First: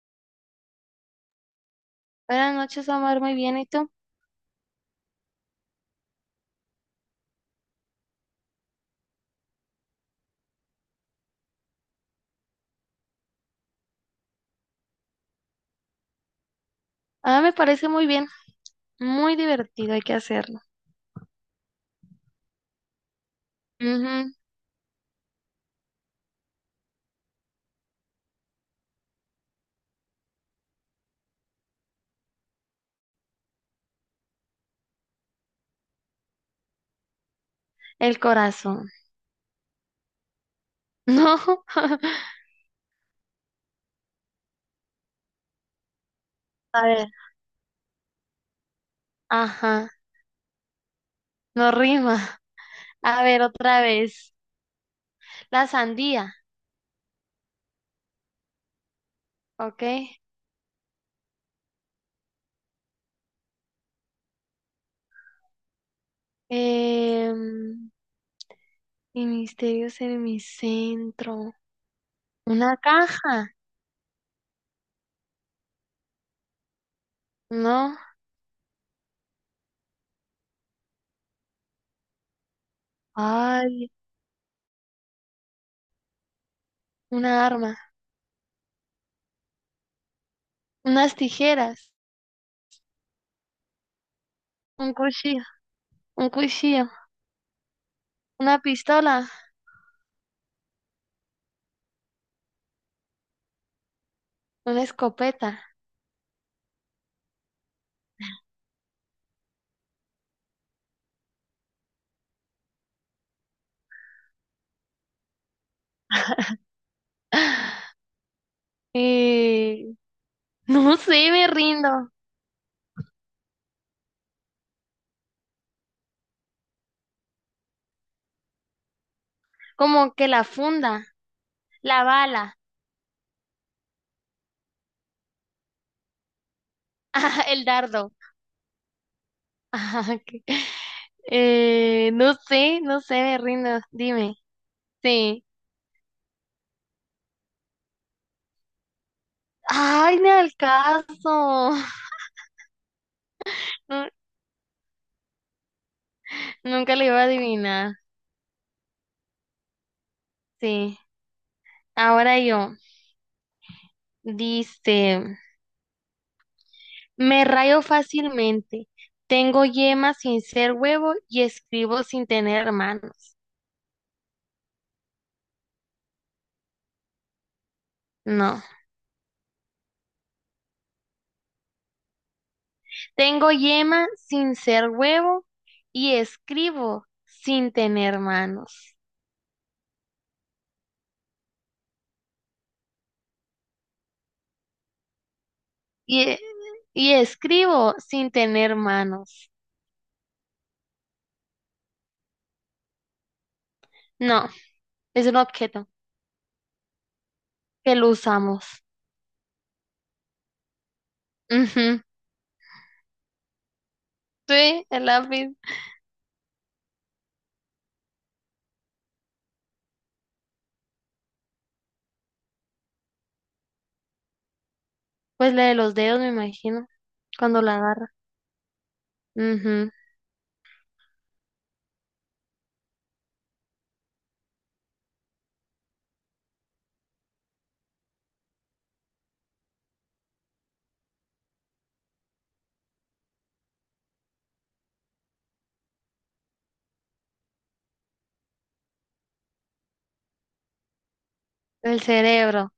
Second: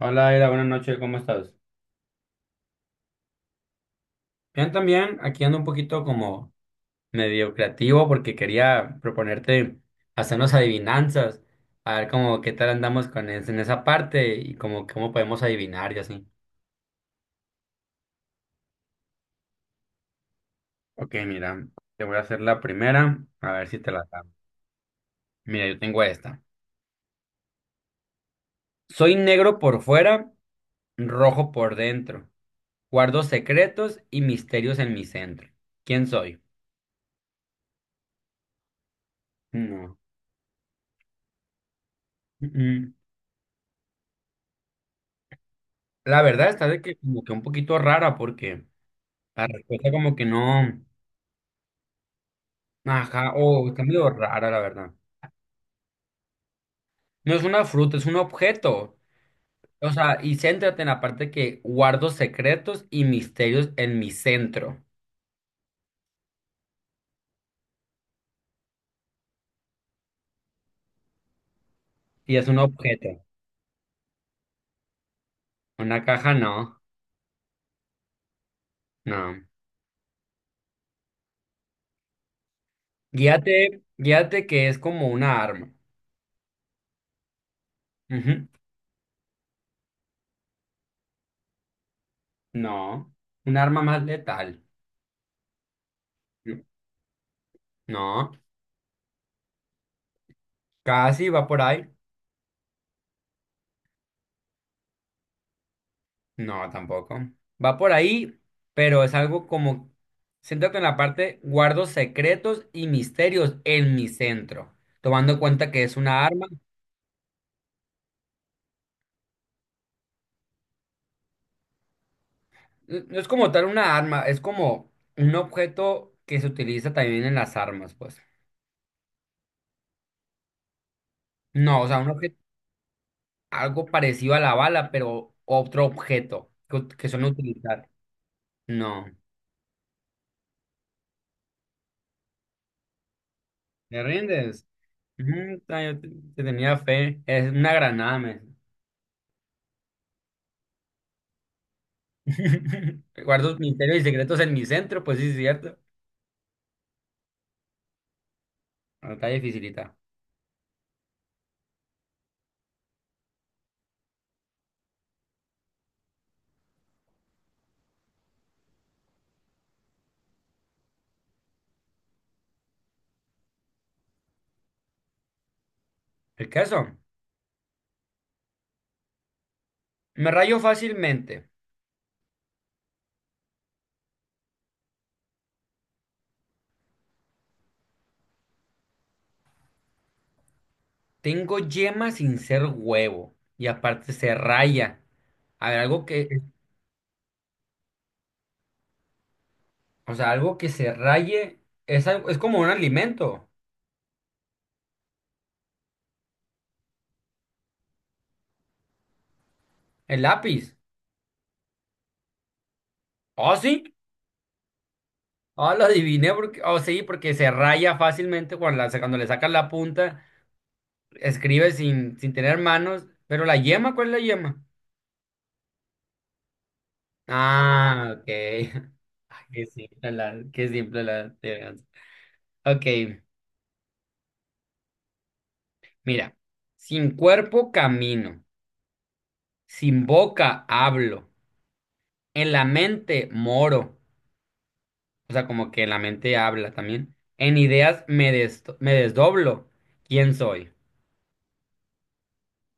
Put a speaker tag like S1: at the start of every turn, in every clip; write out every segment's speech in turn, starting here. S1: Hola, Aira, buenas noches, ¿cómo estás?
S2: Buenas noches, Omar. Muy bien. ¿Y tú?
S1: Bien, también, aquí ando un poquito como medio creativo porque quería proponerte hacernos adivinanzas, a ver como qué tal andamos con en esa parte y como cómo podemos adivinar y así.
S2: Ah, me parece muy bien. Muy divertido. Hay que hacerlo.
S1: Ok, mira, te voy a hacer la primera, a ver si te la da.
S2: Ujú.
S1: Mira, yo tengo esta. Soy negro por fuera, rojo por dentro. Guardo secretos y misterios en mi centro. ¿Quién soy?
S2: El corazón.
S1: No.
S2: No.
S1: Mm, mm. La verdad está de
S2: A
S1: que
S2: ver.
S1: como que un poquito rara porque... La
S2: Ajá.
S1: respuesta como que no,
S2: No rima. A
S1: ajá,
S2: ver,
S1: o
S2: otra
S1: está medio
S2: vez.
S1: rara, la verdad.
S2: La sandía.
S1: No es una fruta, es un objeto.
S2: Ok.
S1: O sea, y céntrate en la parte que guardo secretos y misterios en mi centro.
S2: Em, y misterios en mi centro.
S1: Y es un
S2: Una
S1: objeto.
S2: caja.
S1: Una caja no,
S2: No.
S1: no. Guíate,
S2: Ay,
S1: guíate que es como una arma.
S2: una arma.
S1: Ujú.
S2: Unas tijeras.
S1: No, un arma más letal.
S2: Un cuchillo. Un cuchillo.
S1: No,
S2: Una pistola.
S1: casi va por ahí.
S2: Una escopeta.
S1: No, tampoco. Va por ahí, pero es algo como, siéntate en la parte, guardo secretos y misterios en mi centro, tomando en cuenta que es una arma.
S2: Y no sé, me rindo.
S1: No es como tal una arma, es como un objeto que se utiliza también en las armas, pues.
S2: Como que la funda,
S1: No, o sea,
S2: la
S1: un objeto,
S2: bala,
S1: algo parecido a la bala, pero otro objeto que, que suelen
S2: ah, el
S1: utilizar.
S2: dardo.
S1: No,
S2: Ah, ok. No sé, no sé, me rindo.
S1: ¿me
S2: Dime.
S1: rindes?
S2: Sí.
S1: Ujú, te tenía fe. Es una granada, me.
S2: Ay, ni al caso.
S1: Guardo misterios y
S2: Nu-
S1: secretos en mi centro, pues sí, es cierto.
S2: Nunca le iba a adivinar.
S1: No, está dificilita.
S2: Sí. Ahora yo. Dice, me rayo fácilmente. Tengo yema sin ser huevo y escribo sin tener manos.
S1: El caso,
S2: No.
S1: me rayo fácilmente.
S2: Tengo yema sin ser huevo y escribo sin tener manos.
S1: Tengo yema sin ser huevo. Y aparte se raya. A ver, algo
S2: Y,
S1: que,
S2: y escribo sin tener manos.
S1: o sea, algo que se raye es, es como un alimento.
S2: No, es un objeto que lo usamos.
S1: El lápiz.
S2: Ujú.
S1: ¿Oh, sí?
S2: Sí, el lápiz.
S1: Ah, lo adiviné porque, oh, sí, porque se raya fácilmente cuando, cuando le sacas la punta. Escribe sin tener manos. Pero la yema, ¿cuál es la yema?
S2: Pues la de los dedos, me imagino, cuando la agarra.
S1: Ah, ok. Ay, qué
S2: Ujú.
S1: simple la, qué simple la adivinanza. Ok, mira. Sin cuerpo camino, sin boca hablo, en la mente moro, o sea, como que en la mente habla también. En ideas me, me desdoblo. ¿Quién soy?
S2: El cerebro,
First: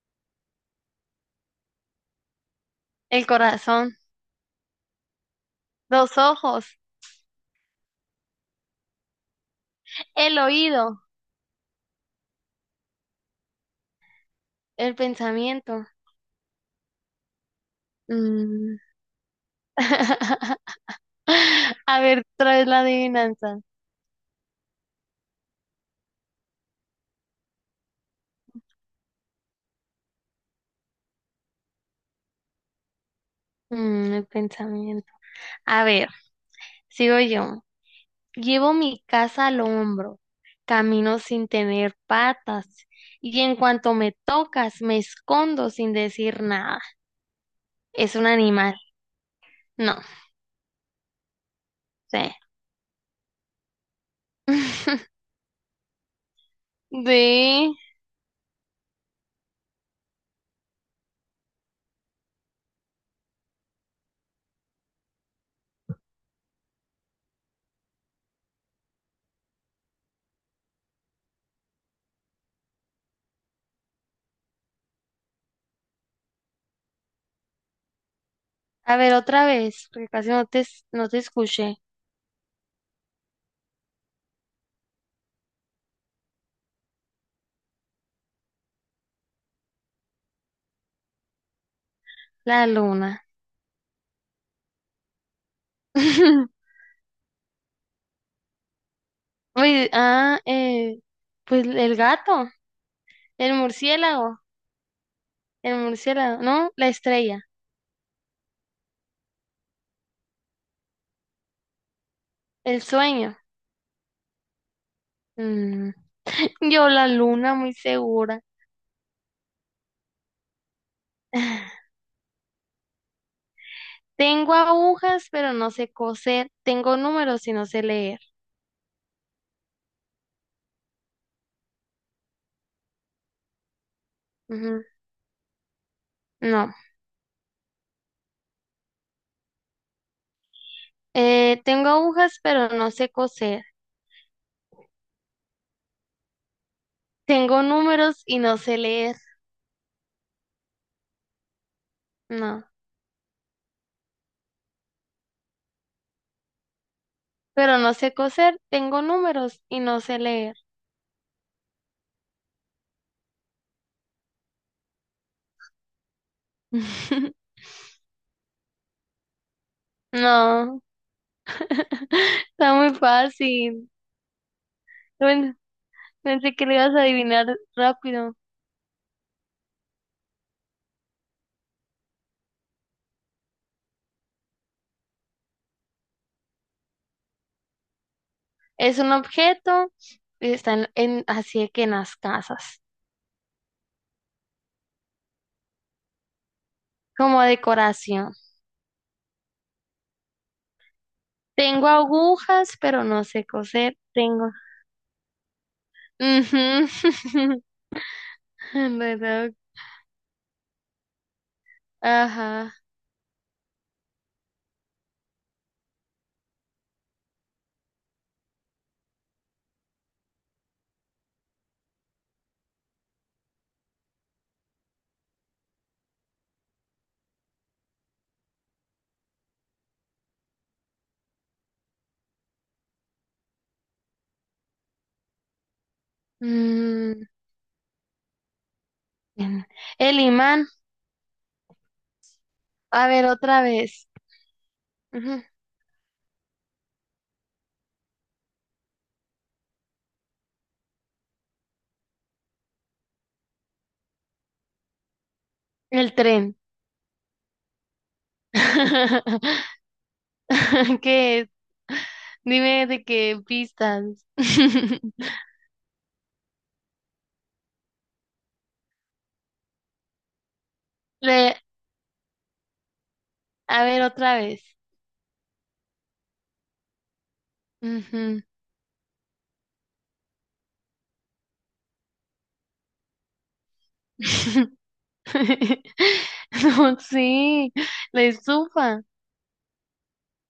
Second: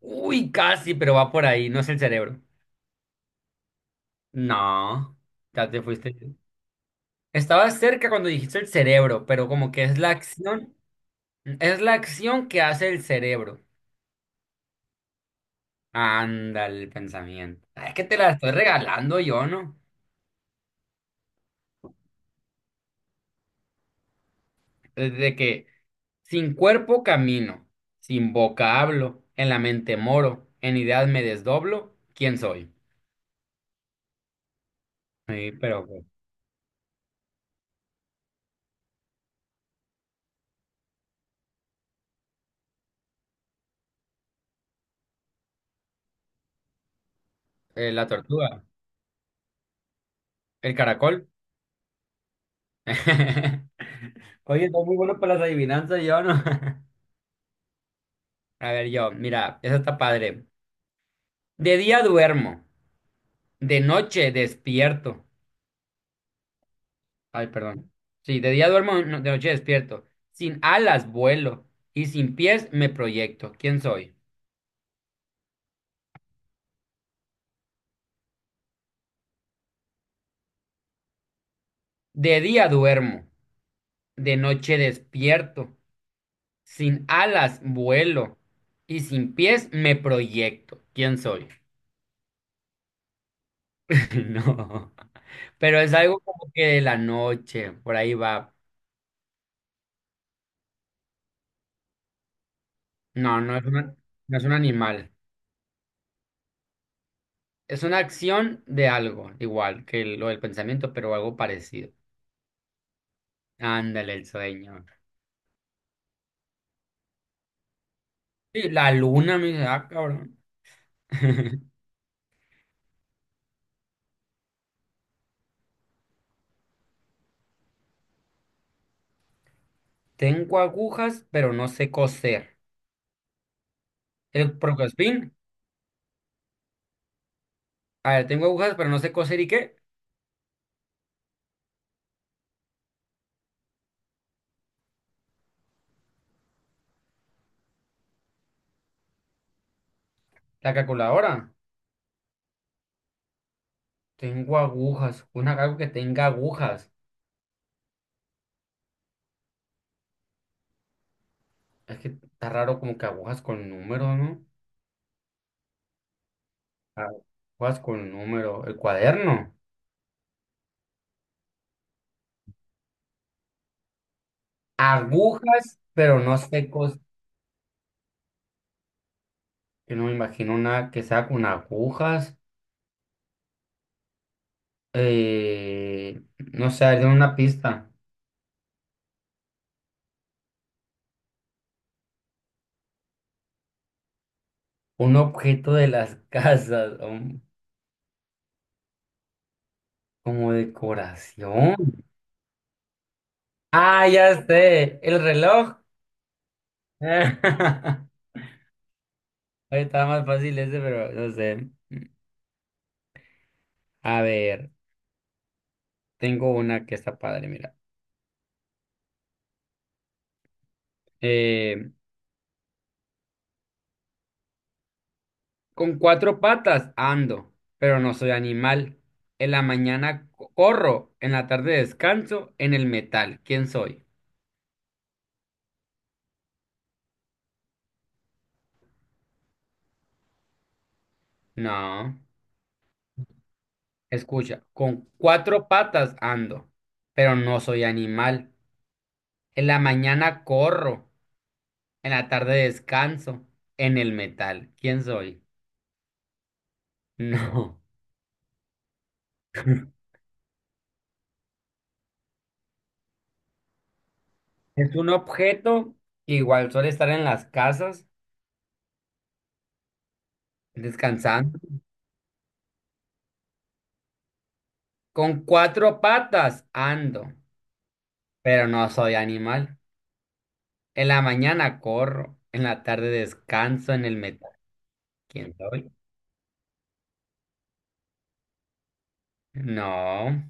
S1: Uy, casi, pero va por ahí, no es el cerebro.
S2: el corazón,
S1: No, ya te
S2: los
S1: fuiste.
S2: ojos,
S1: Estaba cerca cuando dijiste el cerebro, pero como que
S2: el oído,
S1: es la acción que hace el cerebro.
S2: el pensamiento.
S1: Anda el pensamiento. Ah, es que te la estoy
S2: Mm.
S1: regalando yo, ¿no?
S2: A ver, traes la adivinanza.
S1: Desde que sin cuerpo camino, sin boca hablo, en la mente moro, en ideas me desdoblo, ¿quién soy?
S2: Mm, el pensamiento.
S1: Sí,
S2: A
S1: pero pues,
S2: ver, sigo yo. Llevo mi casa al hombro, camino sin tener patas, y en cuanto me tocas, me escondo sin decir nada.
S1: la
S2: Es un
S1: tortuga,
S2: animal. No,
S1: el caracol.
S2: sé.
S1: Oye, estoy muy bueno para las adivinanzas, yo, ¿no?
S2: De...
S1: A ver, yo, mira, eso está padre. De día duermo, de noche despierto. Ay, perdón. Sí, de día duermo, de noche despierto. Sin alas vuelo y sin pies me proyecto. ¿Quién soy?
S2: A ver, otra vez, porque casi no te, no te escuché.
S1: De día duermo, de noche despierto. Sin alas vuelo y sin pies me proyecto. ¿Quién soy?
S2: La luna.
S1: No. Pero es algo como que de la noche, por ahí va.
S2: Uy, ah, pues el gato,
S1: No,
S2: el
S1: no
S2: murciélago,
S1: es un animal.
S2: el murciélago, no, la estrella,
S1: Es una acción de algo, igual que lo del pensamiento, pero algo parecido.
S2: el sueño.
S1: Ándale, el sueño.
S2: Mm. Yo la luna, muy segura.
S1: Sí, la luna me dice, ah, cabrón.
S2: Tengo agujas, pero no sé coser. Tengo números y no sé leer.
S1: Tengo agujas, pero no sé coser. El
S2: Ujú.
S1: Procospin.
S2: No.
S1: A ver, tengo agujas, pero no sé coser. ¿Y qué?
S2: Tengo agujas, pero no sé coser. Tengo números y no sé leer.
S1: La calculadora.
S2: No.
S1: Tengo agujas. Una algo que tenga agujas.
S2: Pero no sé coser. Tengo números y no sé leer.
S1: Es que está raro como que agujas con número, ¿no? Ah, agujas con número. El cuaderno.
S2: No. Está muy fácil. Bueno,
S1: Agujas, pero no
S2: pensé que
S1: sé
S2: lo ibas
S1: coser.
S2: a adivinar rápido.
S1: Yo no me imagino una que sea con agujas. Eh, no sé, a una pista.
S2: Es un objeto y está en, así de que en las casas,
S1: Un objeto de las casas.
S2: como decoración.
S1: Como decoración.
S2: Tengo agujas, pero no sé coser.
S1: Ah, ya
S2: Tengo.
S1: sé. El reloj.
S2: Ujú.
S1: Ahí
S2: Reloj.
S1: estaba más fácil ese, pero no sé.
S2: Ajá.
S1: A ver, tengo una que está padre, mira. Eh, con cuatro patas ando, pero no soy animal. En la mañana corro, en la tarde descanso, en el metal. ¿Quién soy?
S2: Mm, bien. El imán.
S1: No.
S2: A ver, otra vez.
S1: Escucha, con
S2: Ujú.
S1: cuatro patas ando, pero no soy animal. En la mañana corro. En la tarde descanso en el metal. ¿Quién soy?
S2: El tren.
S1: No.
S2: ¿Qué es? Dime de qué pistas.
S1: Es un objeto que igual suele estar en las casas
S2: Le-
S1: descansando.
S2: A ver, otra vez.
S1: Con cuatro patas ando,
S2: Ujú.
S1: pero no soy animal. En la mañana corro, en la tarde descanso en el metal. ¿Quién soy?
S2: No, sí. La estufa.
S1: No.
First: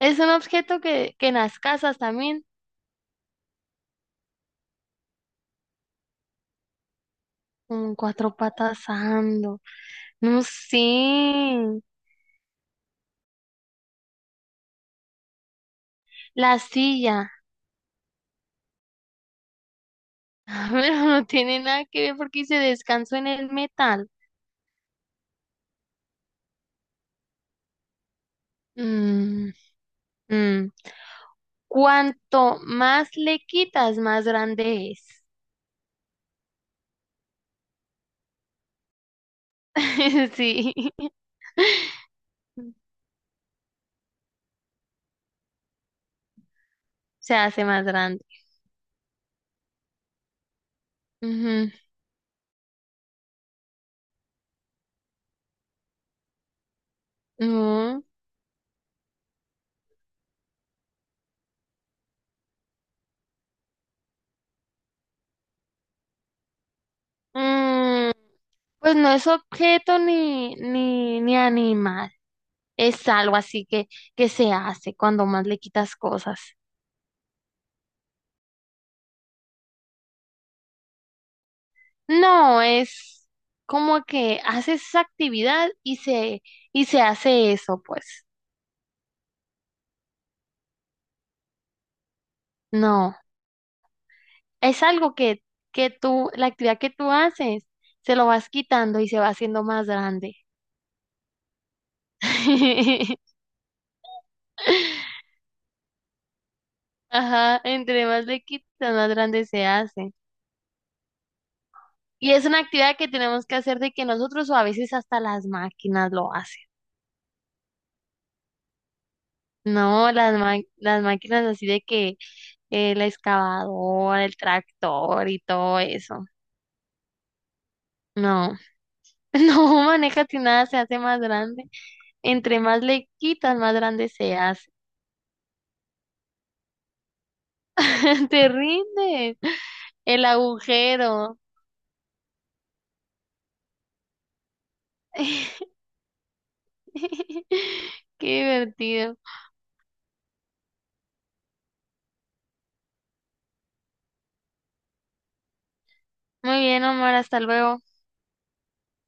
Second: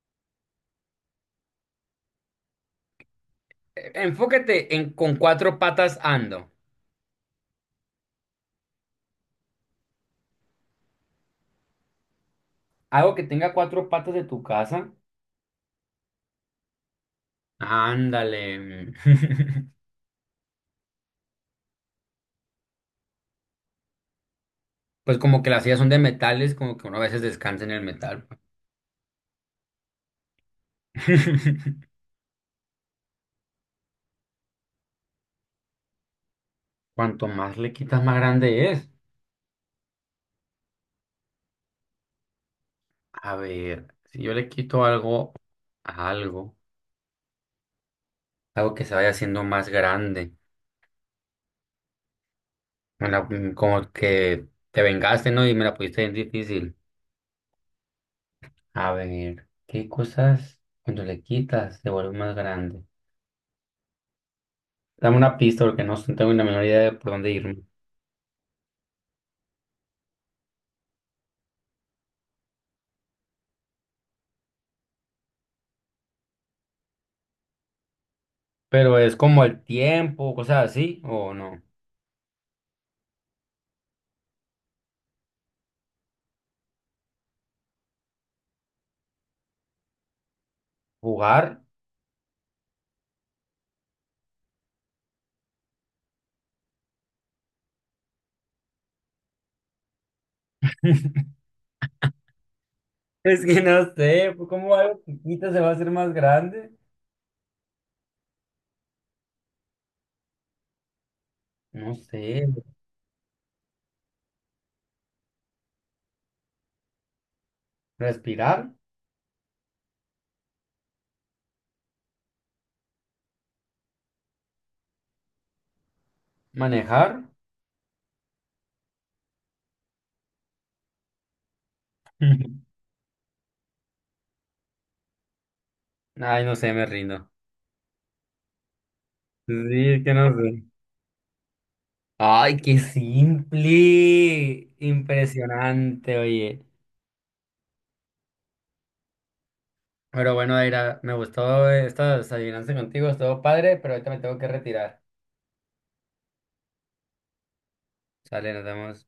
S2: Es un objeto que en las casas también.
S1: Enfócate en con cuatro patas ando.
S2: Con cuatro patas ando. No sé,
S1: Algo que tenga cuatro patas de tu casa.
S2: la silla.
S1: Ándale.
S2: Pero no tiene nada que ver porque dice descanso en el metal.
S1: Pues como que las sillas son de metales, como que uno a veces descansa en el metal. Pues.
S2: Mm, mm. Cuanto más le quitas, más grande es.
S1: Cuanto más le quitas, más grande es.
S2: Sí,
S1: A ver, si yo le quito algo a algo,
S2: se hace más grande.
S1: algo que se vaya haciendo más grande,
S2: Ujú.
S1: como que te vengaste, ¿no? Y me la pusiste bien difícil.
S2: No.
S1: A ver, ¿qué cosas cuando le quitas se vuelve más grande? Dame una pista porque no tengo ni la menor idea de por dónde irme.
S2: Mm, pues no es objeto ni, ni, ni animal. Es algo así que se hace cuando más le quitas cosas.
S1: Pero es como el tiempo, cosas así, ¿o no?
S2: No, es como que hace esa actividad y se hace eso, pues.
S1: ¿Jugar?
S2: No, es algo que tú, la actividad que tú haces, se lo vas quitando y se va haciendo más grande.
S1: Es que no sé, pues, ¿cómo algo chiquito se va a hacer más grande?
S2: Ajá, entre más le quitas, más grande se hace.
S1: No sé,
S2: Y es una actividad que tenemos que hacer de que nosotros o a veces hasta las máquinas lo hacen.
S1: respirar,
S2: No, las, las máquinas así de que la excavadora, el tractor y todo eso.
S1: manejar.
S2: No. No, maneja si nada se hace más grande. Entre más le quitas, más grande se hace.
S1: Ay, no sé, me rindo.
S2: Te rindes.
S1: Sí, es que
S2: El
S1: no sé.
S2: agujero.
S1: Ay, qué simple. Impresionante, oye.
S2: Qué divertido.
S1: Pero bueno, Aira, me gustó esta adivinanza contigo, estuvo padre, pero ahorita me tengo que retirar.
S2: Muy bien, Omar, hasta luego.
S1: Sale, nos vemos.